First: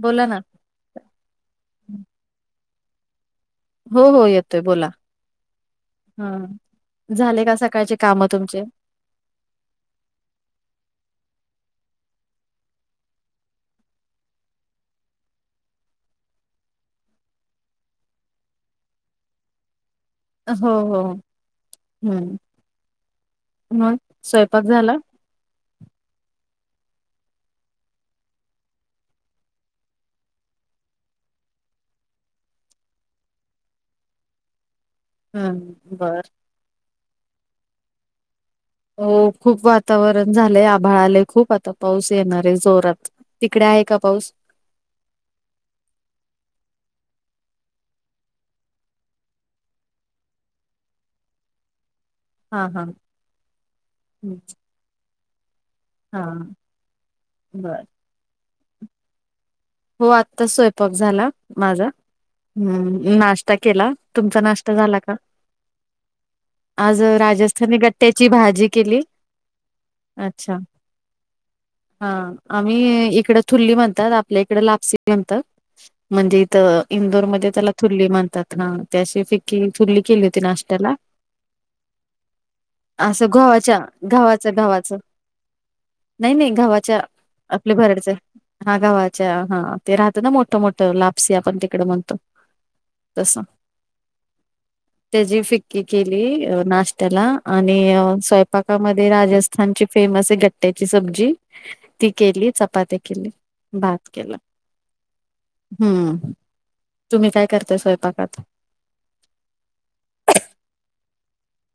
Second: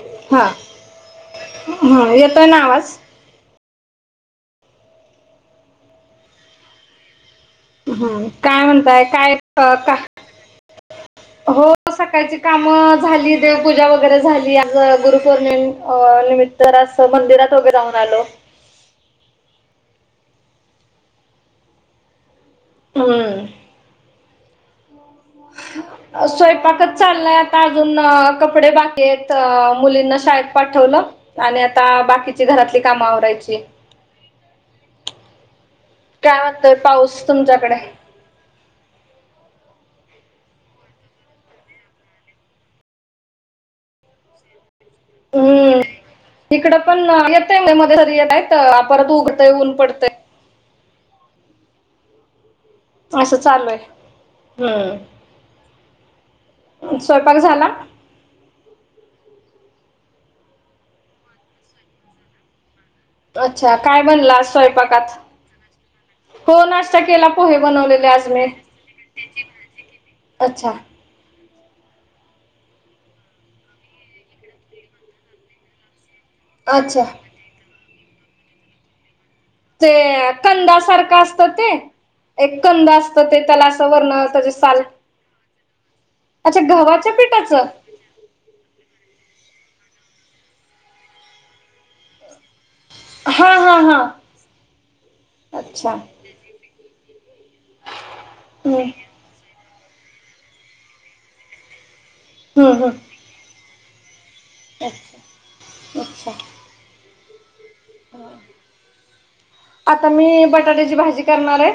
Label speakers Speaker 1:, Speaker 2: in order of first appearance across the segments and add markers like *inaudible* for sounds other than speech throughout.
Speaker 1: बोला ना.
Speaker 2: हा हा येतोना आवाज.
Speaker 1: हो हो येतोय बोला ह झाले का. सग
Speaker 2: हम्म काय म्हणताय काय *unintelligible* हो. सकाळची काम झाली देवपूजा वगैरे झाली आज गुरुपौर्णिम निमि तर असं मंदिरात वगैरे जाऊन आलो.
Speaker 1: हो हो हम्म.
Speaker 2: हम्म.
Speaker 1: मंग स्वयंपाक झाला.
Speaker 2: *unintelligible* स्वयंपाकच चाललाय आता अजून कपडे बाकी आहेत मुलींना शाळेत पाठवलं. आणि आता बाकीची घरातली काम आवरायची.
Speaker 1: हम्म बर.
Speaker 2: तर पाऊस तुमच्याकडे.
Speaker 1: हो खूप वातावरण झालंय आभाळा आलेय खूप आता पाऊस येणार आहे जोरात. तिकडे आहे का पाऊस.
Speaker 2: हम्म इकडं पण येतय म मधे येतय परत उगतंय ऊन पडतंय.
Speaker 1: हा हा.
Speaker 2: असं चालू हाय हम्म.
Speaker 1: हा
Speaker 2: स्वयंपाक झाला
Speaker 1: बर. हो आताच स्वयंपाक झाला माझा. हम्म नाश्टा
Speaker 2: अच्छा
Speaker 1: केला
Speaker 2: काय बनला
Speaker 1: तुमचा
Speaker 2: आज
Speaker 1: नाश्टा झाला का.
Speaker 2: स्वयंपाकात हो नाश्ता
Speaker 1: आज
Speaker 2: केला पोहे
Speaker 1: राजस्थानी
Speaker 2: बनवलेले आज
Speaker 1: गट्ट्याची
Speaker 2: मी
Speaker 1: भाजी केली. अच्छा हा आम्ही इकड थुर्ली म्हणतात आपल्या इकडे लापसी म्हणतात म्हणजे. तर
Speaker 2: अच्छा
Speaker 1: इंदोरमध्ये त्याला थुर्ली म्हणतात ना. त्याशी
Speaker 2: ते
Speaker 1: *unintelligible* केली होती नाश्टयाला.
Speaker 2: कंदासारखं असतं ते एक कंद असतं
Speaker 1: असं
Speaker 2: ते त्याला
Speaker 1: घोवाच्या
Speaker 2: असं वरण त्याचे
Speaker 1: गव्हाचं
Speaker 2: साल
Speaker 1: गव्हाचं. नाही नाही
Speaker 2: अच्छा
Speaker 1: गव्हाच्या
Speaker 2: पिठाचं
Speaker 1: आपल्या भरडच. हा गव्हाच्या हा ते राहतं ना मोठ मोठ लापसी आपण तिकडे म्हणतो. तस
Speaker 2: हा हा हा
Speaker 1: त्याची फिक्की
Speaker 2: अच्छा
Speaker 1: केली नाश्त्याला. आणि
Speaker 2: हम्म
Speaker 1: स्वयंपाकामध्ये राजस्थानची फेमस आहे गट्ट्याची सब्जी. ती केली
Speaker 2: हम्म
Speaker 1: चपाती
Speaker 2: हम्म
Speaker 1: केली. भात केला
Speaker 2: अच्छा अच्छा
Speaker 1: हम्म तुम्ही काय करताय स्वयंपाकात.
Speaker 2: आता मी बटाट्याची भाजी करणार आहे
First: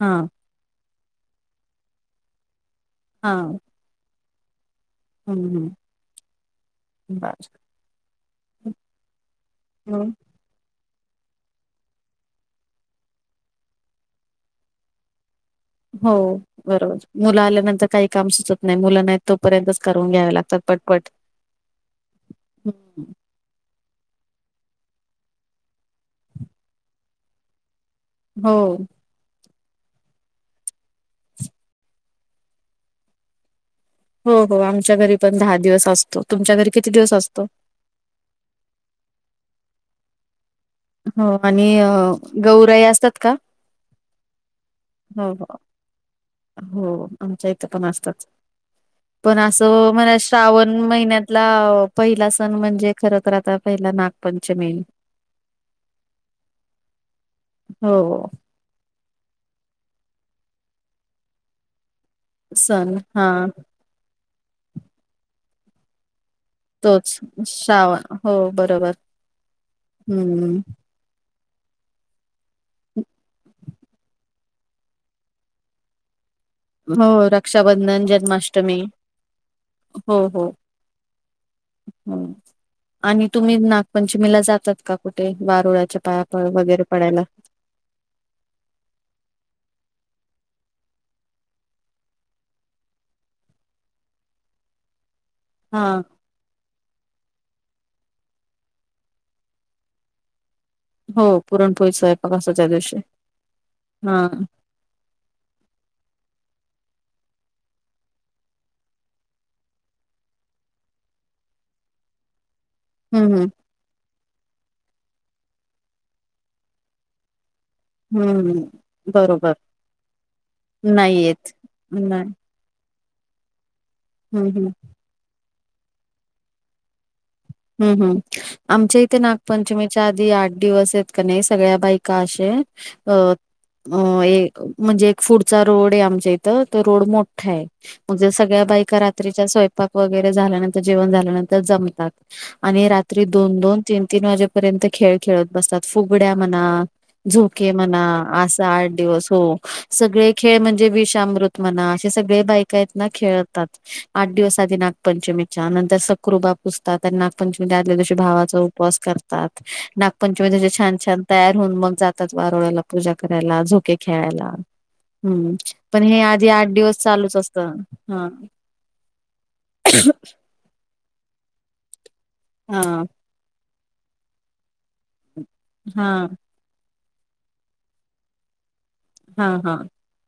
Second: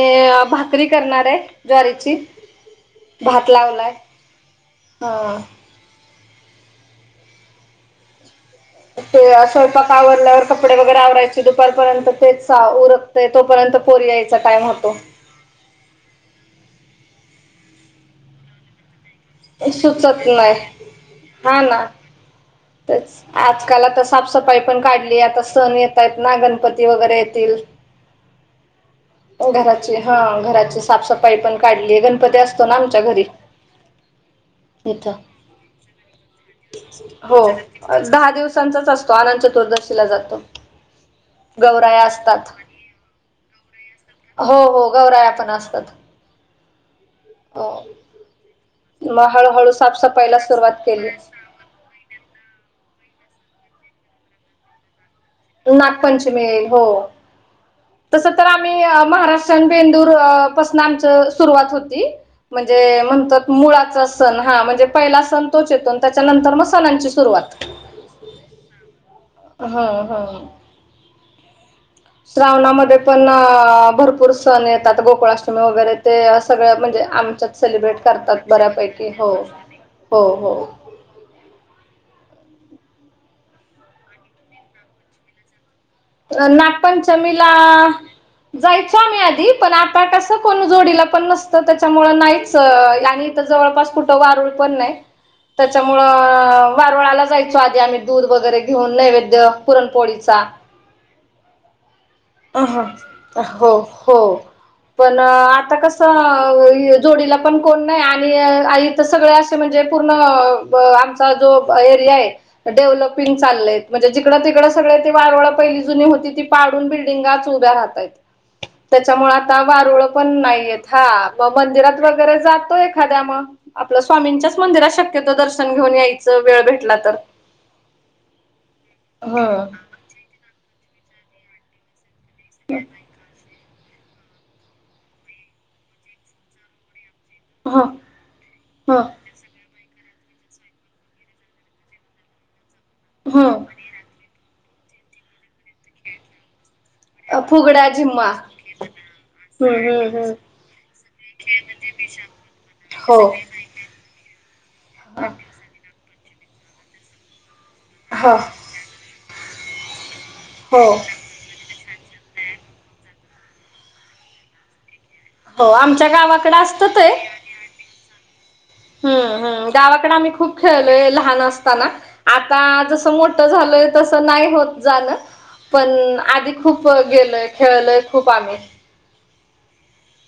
Speaker 1: हा
Speaker 2: भा करी करणारे ज्वारीची
Speaker 1: हा
Speaker 2: भात लावलाय. हा
Speaker 1: हम्म. हम्म. बर.
Speaker 2: ते स्वयंपाक आवरल्यावर. कपडे वगैरे आवरायचे दुपारपर्यंत ते उरकते तोपर्यंत पोरी यायचा टाइम होतो.
Speaker 1: हो बरोबर मुलं आल्यानंतर काही काम सुचत नाही मुलं नाही. तोपर्यंतच करू
Speaker 2: सुचत
Speaker 1: घ्यायला लागतात
Speaker 2: नाही
Speaker 1: पटपट. हम्म.
Speaker 2: तरच आजकाल तर साफसफाई पण काढली आता सण येत आहेत ना गणपती वगैरे येतील. हम्म.
Speaker 1: हो.
Speaker 2: घराची हा घराची साफसफाई पण काढली गणपती असतो ना आमच्या घरी. *inaudible*
Speaker 1: हो हो आमच्या घरी
Speaker 2: इथं
Speaker 1: पण दहा दिवस असतो तुमच्या घरी किती दिवस
Speaker 2: हो
Speaker 1: असतो
Speaker 2: दहा दिवसांचाच असतो आनंद चतुर्दशीला जातो.
Speaker 1: हो आणि
Speaker 2: गौराया असतात
Speaker 1: गौराई असतात का?
Speaker 2: हो हो ग
Speaker 1: हो का हो आमच्या इथं
Speaker 2: हो
Speaker 1: पण असतात.
Speaker 2: मग
Speaker 1: पण
Speaker 2: हळूहळू
Speaker 1: असं म्हण
Speaker 2: साफसफाईला
Speaker 1: श्रावण
Speaker 2: सुरुवात केली
Speaker 1: महिन्यात पहिला सण म्हणजे खर तर आता पहिला नागपंचमी.
Speaker 2: नागपंचमी हो.
Speaker 1: हो
Speaker 2: तस तर आम्ही महाराष्ट्र आणि बेंदूर पासून आमच सुरुवात होती. म्हणजे
Speaker 1: सण हा
Speaker 2: म्हणतात मुळाचा सण हा म्हणजे पहिला सण तोच येतो त्याच्यानंतर मग सणांची
Speaker 1: तोच
Speaker 2: सुरुवात
Speaker 1: श्रावण हो बरोबर
Speaker 2: ह ह
Speaker 1: हम्म.
Speaker 2: श्रावणामध्ये पण भरपूर सण येतात गोकुळाष्टमी वगैरे ते सगळं म्हणजे
Speaker 1: हो
Speaker 2: आमच्यात सेलिब्रेट
Speaker 1: रक्षाबंधन
Speaker 2: करतात
Speaker 1: जन्माष्टमी
Speaker 2: बऱ्यापैकी हो हो हो.
Speaker 1: हम्म. आणि तुम्ही नागपंचमीला जातात का कुठे? वारुळाच्या पायापळ वगैरे पडायला.
Speaker 2: *unintelligible* जायचो आम्ही आधी पण आता कसं कोण जोडीला पण नसतं त्याच्यामुळ नाहीच आणि जवळपास कुठे वारूळ पण नाही
Speaker 1: हा
Speaker 2: त्याच्यामुळं वारूळाला जायचो आधी आम्ही दूध वगैरे घेऊन नैवेद्य पुरणपोळीचा
Speaker 1: हो पुरणपोळी स्वयंप
Speaker 2: अ हा हो हो. पण आता कसं जोडीला पण कोण नाही आणि ईथ सगळी इथ म्हणजे पूर्ण आमचा जो एरिया आहे. डेव्हलपिंग
Speaker 1: हम्म
Speaker 2: चालय म्हणजे जिकडं तिकड सगळं ते वारूळ पहिली जुनी होती ती पाडून बिल्डिंगाच उभ्या राहतात.
Speaker 1: हम्म.
Speaker 2: त्याच्यामुळे
Speaker 1: बरोबर
Speaker 2: आता वारुळ पण नाही येत हा
Speaker 1: नाही
Speaker 2: म
Speaker 1: येत
Speaker 2: मंदिरात
Speaker 1: नाही
Speaker 2: वगैरे जातोय एखाद्या म आपलं
Speaker 1: हम्म
Speaker 2: स्वामींच्याच
Speaker 1: हम्म
Speaker 2: मंदिरात शक्यतो दर्शन घेऊन यायचं वेळ भेटला तर.
Speaker 1: हम्म हम्म आमच्या इथे
Speaker 2: ह
Speaker 1: नागपंचमी च्या आधी आठ दिवस येत का नाही सगळ्या बाईका अशे अ अ ए म्हणजे एक पुढचा रोड आहे आमच्या इथं त रोड मो ठा आहे
Speaker 2: ह
Speaker 1: म्हणजे सगळ्या
Speaker 2: ह
Speaker 1: बायका रात्रीच्या स्वयंपाक वगैरे झाल्यानंतर जेवण झाल्यानंतर जमतात आणि रात्री
Speaker 2: ह
Speaker 1: दोन-दोन, तीन-तीन वाजेपर्यंत खेळ खेळत बसतात फुगड्या म्हणा झोके
Speaker 2: फुगड्या
Speaker 1: म्हणा
Speaker 2: झिम्मा
Speaker 1: असा आठ दिवस हो.
Speaker 2: हम्म हम्म
Speaker 1: सगळे
Speaker 2: हम्म
Speaker 1: खेळ म्हणजे विषामृतमना असे सगळे बायका येत ना
Speaker 2: हो
Speaker 1: खेळतात. आठ दिवस आधी नागपंचमीच्या नंतर सक्रूबा पुजतात त्या नागपंचमी आदले दिवशी
Speaker 2: हो
Speaker 1: भावाचं उपवास करतात नागपंचमीच जे
Speaker 2: हो
Speaker 1: छान-छान तयार होऊन मग जातात वारूळ्याला पूजा करायला झोके खेळायला. हम्म
Speaker 2: हो
Speaker 1: पण
Speaker 2: आमच्या
Speaker 1: हे आधी
Speaker 2: गावाकडे
Speaker 1: आठ
Speaker 2: असतं
Speaker 1: दिवस
Speaker 2: ते
Speaker 1: चालूच असतं हा.
Speaker 2: हम्म हम्म गावाकडे आम्ही खूप खेळलोय लहान असताना आता
Speaker 1: हा
Speaker 2: जसं मोठ ठं झालोय तसं नाही होत जान पण
Speaker 1: हा.
Speaker 2: आधी खूप गगेलोय खेळलोय खूप आम्ही.
Speaker 1: हा हा.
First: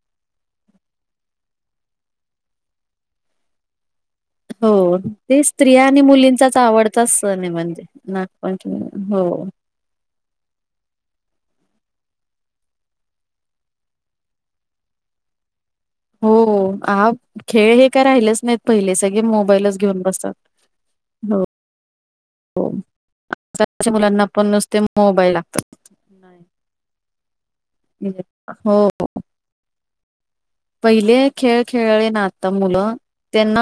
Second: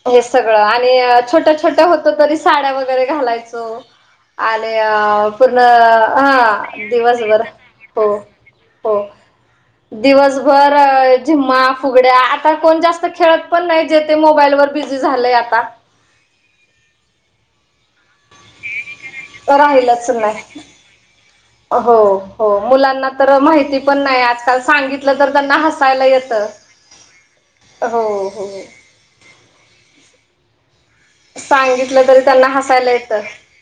Speaker 2: हे सगळं आणि अ छोट्या-छोट्या होतं तरी साड्या वगैरे घालायचो. आले
Speaker 1: हो
Speaker 2: अ
Speaker 1: ते
Speaker 2: पूर्ण
Speaker 1: स्त्रिया आणि
Speaker 2: हा
Speaker 1: मुलींचाच आवडताच सण
Speaker 2: दिवसभर
Speaker 1: आहे म्हणजे
Speaker 2: हो
Speaker 1: नागपंचमी
Speaker 2: हो. दिवसभर जिम्मा फुगड्या आता कोण जास्त खेळत पण नाही. जे ते मोबाईल वर बिझी झालंय आता.
Speaker 1: हो हा खेळ हे काय राहिलेच नाही. पहिले सगळे मोबाईलच घेऊन
Speaker 2: राहिलंच
Speaker 1: बसतात
Speaker 2: नाही
Speaker 1: हो.
Speaker 2: हो हो मुलांना तर माहिती पण नाही
Speaker 1: मुलांना
Speaker 2: आजकाल
Speaker 1: नुसते
Speaker 2: सांगितलं तर
Speaker 1: मोबाईल
Speaker 2: त्यांना
Speaker 1: लागतात
Speaker 2: हसायला येतं. हो हो.
Speaker 1: हो. पहिले खेळ
Speaker 2: सांगितलं
Speaker 1: खेळाले ना
Speaker 2: तरी त्यांना
Speaker 1: आता
Speaker 2: हसायला
Speaker 1: मुलं
Speaker 2: येतं
Speaker 1: त्यांना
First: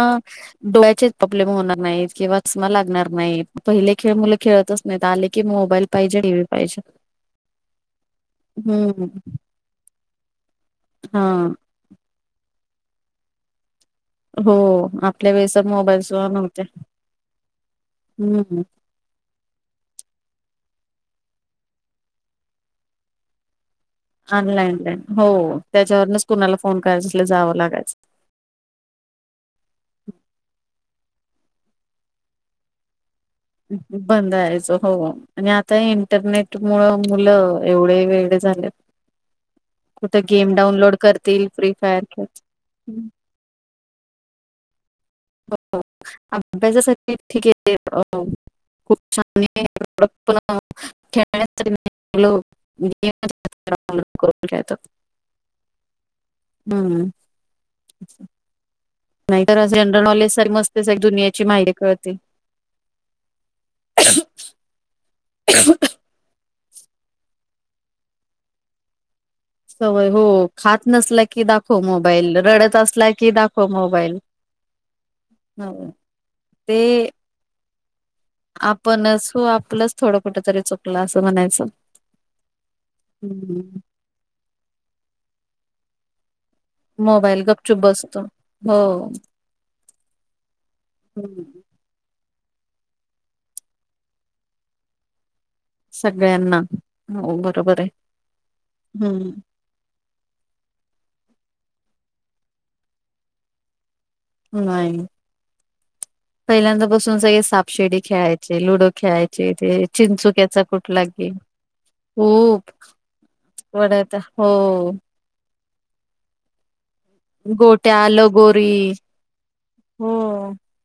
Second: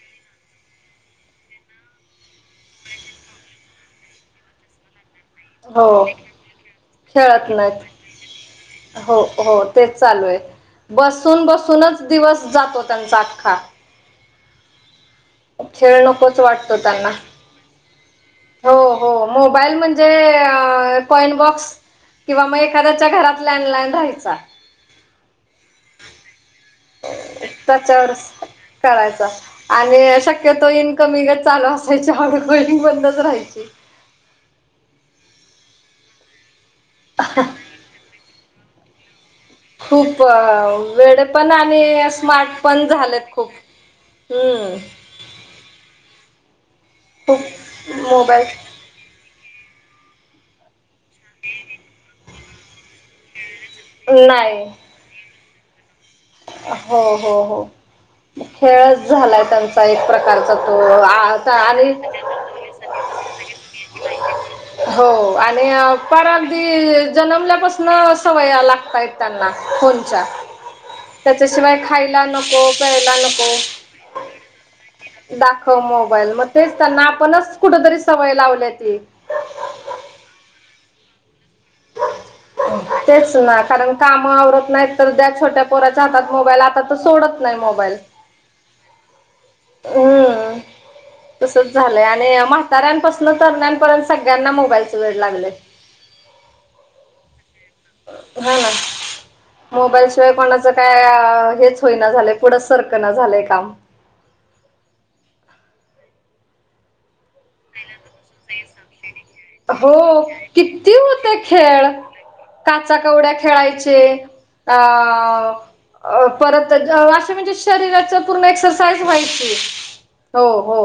Speaker 1: डोळ्यांचे प्रॉब्लेम होणार नाही किंवा चष्मा लागणार नाही पहिले खेळ मुलं खेळतच नाही तर आले की मोबाईल
Speaker 2: हो
Speaker 1: पाहिजे किंवा टीव्ही पाहिजे
Speaker 2: खेळत नाहीत हो
Speaker 1: हम्म.
Speaker 2: हो तेच चालू आहे
Speaker 1: हा
Speaker 2: बसून बसूनच दिवस जातो त्यांचा अख्खा.
Speaker 1: हो आपल्या वेळेस मोबाईल
Speaker 2: खेळ
Speaker 1: सोर
Speaker 2: नकोच
Speaker 1: नव्हतं
Speaker 2: वाटतो त्यांना
Speaker 1: हम्म हम्म.
Speaker 2: हो हो मोबाईल मन जे अ कॉइन बॉक्स किंवा म एखाद्याच्या घरात लँडलाईन राहाय
Speaker 1: लॅनलाईन हो त्याच्यावरूनच कुणाला फोन करायचं असलं जावं लागायचं.
Speaker 2: त्याच्यावरच करायचा आणि शक्यतो इनकमिंग चालू असायची ऑडकॉलिंग बंदच राहायची.
Speaker 1: बंदायचं राहायचं हो आणि आ ता इंटरनेट मुळं मुलं एवढे वेळे झाल्यात.
Speaker 2: खूप वेळे पण
Speaker 1: फ्री फायर
Speaker 2: आणि
Speaker 1: खेळ
Speaker 2: स्मार्ट पण झालेत खूप. हम्म. खूप
Speaker 1: *unintelligible*
Speaker 2: मोबाईल
Speaker 1: *unintelligible*
Speaker 2: नाही
Speaker 1: *unintelligible*
Speaker 2: हो
Speaker 1: हम्म.
Speaker 2: हो हो खेळच झालाय
Speaker 1: नाहीतर असं
Speaker 2: त्यांचा
Speaker 1: जनरल
Speaker 2: एक
Speaker 1: नॉलेज सारी
Speaker 2: प्रकारचा तो
Speaker 1: मस्त सारी दुनियाची
Speaker 2: आता
Speaker 1: माहिती
Speaker 2: आणि
Speaker 1: कळते
Speaker 2: हो आणि हो परत अगदी जन्मल्यापासनं सवया लागताय त्यांना
Speaker 1: सवय हो
Speaker 2: फोनच्या.
Speaker 1: खात नसला की
Speaker 2: त्याच्याशिवाय
Speaker 1: दाखव
Speaker 2: खायला
Speaker 1: मोबाईल
Speaker 2: नको,
Speaker 1: रडत असला
Speaker 2: प्यायला
Speaker 1: की
Speaker 2: नको.
Speaker 1: दाखव मोबाईल
Speaker 2: दाखव
Speaker 1: हो.
Speaker 2: मोबाईल, मग तेच त्यांना
Speaker 1: ते
Speaker 2: आपणच कुठतरी सवय लावल्या ती.
Speaker 1: असो आपलंच थोडं कुठं तरी चुकलं असं म्हणायचं.
Speaker 2: तेच ना
Speaker 1: हम्म.
Speaker 2: कारण काम आवरत नाहीत तर द्या छोट्या पोराच्या हातात मोबाईल आता तो सोडत
Speaker 1: मोबाईल
Speaker 2: नाही
Speaker 1: गपचूप
Speaker 2: मोबाईल.
Speaker 1: बसतो हो.
Speaker 2: हम्म. तसंच झालंय आणि म्हाताऱ्यांपासनन तरण्यापर्यंत सगळ्यांना मोबाईलच वेड लागलंय.
Speaker 1: सगळ्यांना हो बरोबर आहे.
Speaker 2: हा.
Speaker 1: हम्म
Speaker 2: मोबाईलशिवाय कोणाचं काय हेच होईना झालंय पुढचं सरकं ना झालंय काम.
Speaker 1: नाही. पहिल्यांदा बसून सगळे साफ शेडी खेळायचे, लुडो खेळायचे ते
Speaker 2: हो
Speaker 1: चिंचुक्याचं
Speaker 2: किती
Speaker 1: कुठलं की
Speaker 2: होते खेळ काचा कवड्या खेळायचे.
Speaker 1: वडायचा हो
Speaker 2: अ अ परत जव ते म्हणजे
Speaker 1: गोट्या,
Speaker 2: शरीराचं पूर्ण म्हणजे
Speaker 1: लगोरी
Speaker 2: एक्सरसाईज व्हायची हो हो.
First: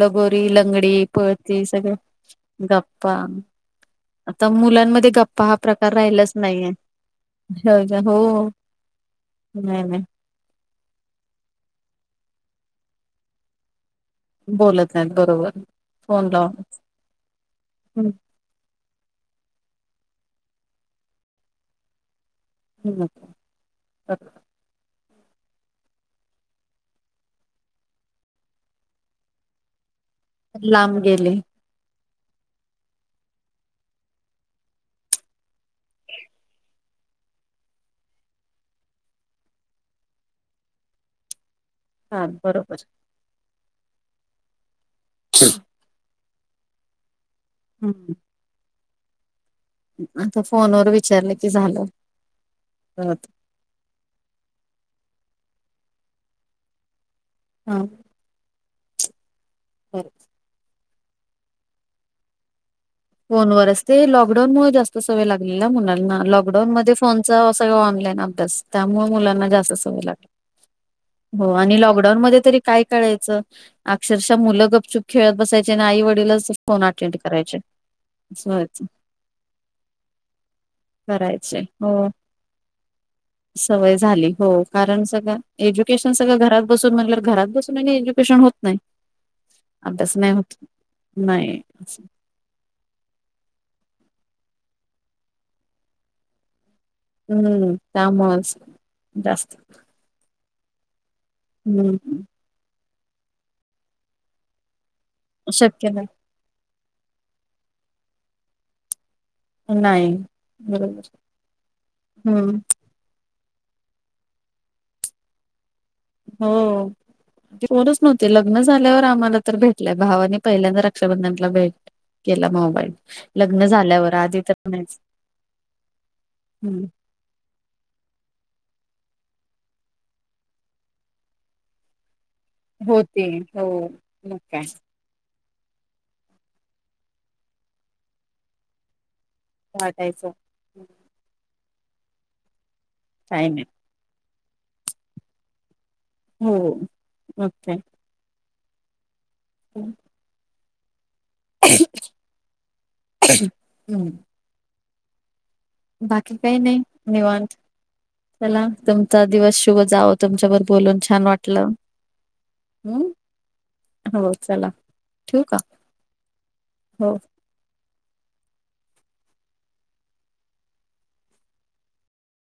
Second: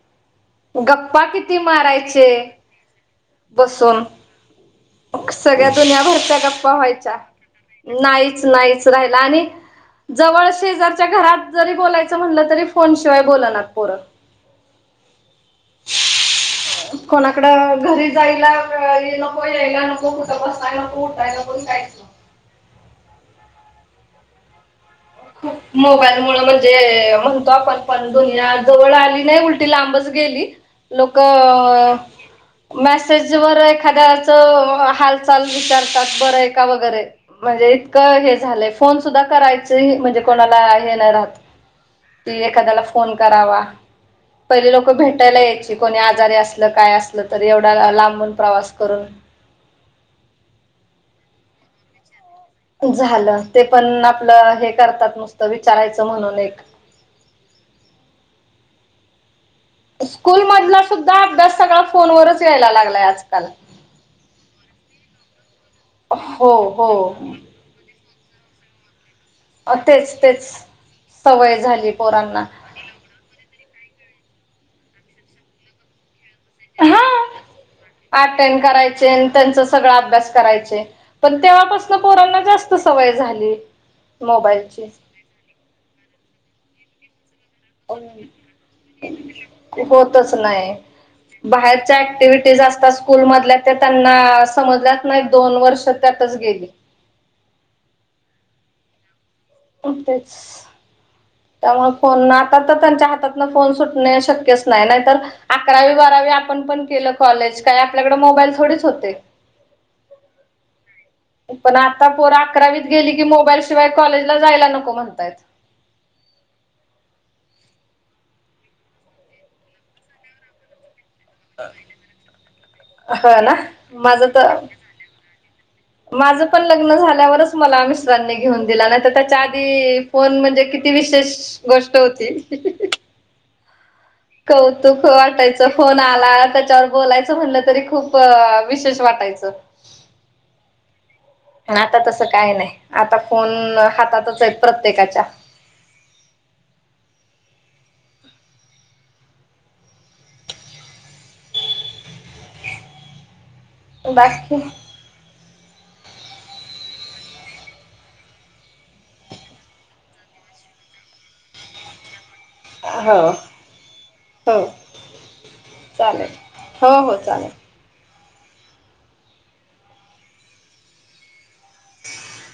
Speaker 1: लगोरी ल
Speaker 2: गप्पा किती मारायचे.
Speaker 1: गप्पा
Speaker 2: बसून
Speaker 1: आता मुलांमध्ये गप्पा हा
Speaker 2: सगळ्या
Speaker 1: प्रकार राहिलाच
Speaker 2: दुनियाभरच्या
Speaker 1: नाहीये.
Speaker 2: गप्पा व्हायच्या.
Speaker 1: हो
Speaker 2: नाहीच
Speaker 1: हो.
Speaker 2: नाहीच राहिलं आणि
Speaker 1: नाही नाही
Speaker 2: जवळ शेजारच्या घरात जरी बोलायचं म्हणलं, तरी फोन शिवाय बोलणात पोरं.
Speaker 1: बोलत नाहीत बरोबर फोन लावून.
Speaker 2: कोणाकडं घरी
Speaker 1: हं,
Speaker 2: जायला हि नको, यायला नको, कुठं बसाय नको, उठाय नको काय.
Speaker 1: हम्म. *unintelligible*
Speaker 2: मोबाईलमुळं म्हणजे म्हणतो आपण पण दुनिया जवळ आली नाही, उल ती लांबच गेली.
Speaker 1: लांब गेले
Speaker 2: लोकं मॅसेजवर एखाद्याच हालचाल विचारतात बरं आहे का वगैरे. म्हणजे इतकं हे झालंय, फोन सुद्धा करायचं ते म्हणजे कोणाला हे नाही राहत
Speaker 1: हा
Speaker 2: की एखाद्याला
Speaker 1: बरोबर.
Speaker 2: फोन करावा. पहिले लोक भेटायला यायची कोणी आजारी असलं, काय असं नाही तर एवढा
Speaker 1: हम्म
Speaker 2: लांबून प्रवास करून
Speaker 1: आता फोनवर विचारलं की झालं.
Speaker 2: झालं. ते पण आपलं हे करतात नुसतं विचारायचं म्हणून एक
Speaker 1: हा.
Speaker 2: स्कूलमधला सुद्धा अभ्यास सगळा फोनवरच यायला लागलायं आज.
Speaker 1: फोनवरच ते लॉकडाऊनमुळं जास्त सवय लागली ना मुलांना.
Speaker 2: हो
Speaker 1: लॉकडाऊनमध्ये
Speaker 2: हो
Speaker 1: फोनचा सगळं ऑनलाईन अभ्यास त्यामुळे मुला जास्त सवय
Speaker 2: तेच
Speaker 1: लागली.
Speaker 2: तेच
Speaker 1: हो
Speaker 2: सवय
Speaker 1: आणि
Speaker 2: झाली
Speaker 1: लाॅकडाउनमध्ये
Speaker 2: पोरांना.
Speaker 1: तरी काय करायचं अक्षरशः मुलं गपचुप खेळत बसायचे आणि आई वडीलच फोन
Speaker 2: हा
Speaker 1: अटेंड करायचे. असं
Speaker 2: अटेंड
Speaker 1: व्हायचं
Speaker 2: करायचे आणि त्यांच सगळा अभ्यास करायचे. पण
Speaker 1: करायचे हो
Speaker 2: तेव्हापासन पोरांना जास्त सवय झाली.
Speaker 1: सवय झाली हो
Speaker 2: मोबाईलची.
Speaker 1: कारण. सगळं एज्युकेशन सगळं घरात म्हट घरात बसून आणि एज्युकेशन होत नाय.
Speaker 2: होतच नाही
Speaker 1: नाही
Speaker 2: बाहेरच्या
Speaker 1: असं.
Speaker 2: ऍक्टिव्हटीज आस स्कूल मधल्या ते त्यांना समजल्यात नाही दोन वर्ष त्यातच गेली.
Speaker 1: हम्म त्यामुळस जास्त.
Speaker 2: तेच
Speaker 1: हम्म
Speaker 2: फोन आता तर त्यांच्या हातातन फोन सुटणे तर शक्यच नाही नाहीतर.
Speaker 1: शक्य
Speaker 2: अकरावी
Speaker 1: नाही
Speaker 2: बारावी आपण पण केलं कॉलेज, काय आपल्याकडे मोबाईल थोडीच होते.
Speaker 1: नाही बरोबर.
Speaker 2: पण आता पोरा
Speaker 1: हम्म
Speaker 2: अकरावीत गेली की मोबाईल शिवाय कॉलेजला जायला नको म्हणताय.
Speaker 1: हो. रच नव्हती लग्न झाल्यावर आम्हाला तर भेटलंय भावानी पहिल्यांदा रक्षाबंधन ला, भेट केला मोबाईल
Speaker 2: हो ना
Speaker 1: लग्न झाल्यावर आधी तर नाहीच.
Speaker 2: माझ पण
Speaker 1: हं.
Speaker 2: लग्न झाल्यावरच मला मिश्रांनी घेऊन दिला नाही तर त्याच्या आधी फोन म्हणजे किती विशेष गोष्ट होती.
Speaker 1: होती हो. मग काय
Speaker 2: कौतुक वाटायचं फोन आला, त्याच्यावर बोलायचं म्हणलं तरी खूप विशेष वाटायचं.
Speaker 1: वाटायचं
Speaker 2: आता तस काय नाही आता
Speaker 1: काही नाही
Speaker 2: फोन हातातच आहेत प्रत्येकाच्या.
Speaker 1: हो मग काय. हम्म. हम्म.
Speaker 2: बाकी
Speaker 1: बाकी काही नाही निवांत. चला तुमचा दिवस शुभ जावो तुमच्या बर बोलून छान वाटलं. हम्म,
Speaker 2: हो
Speaker 1: हो चला ठेऊ का? हो.
Speaker 2: *inaudible*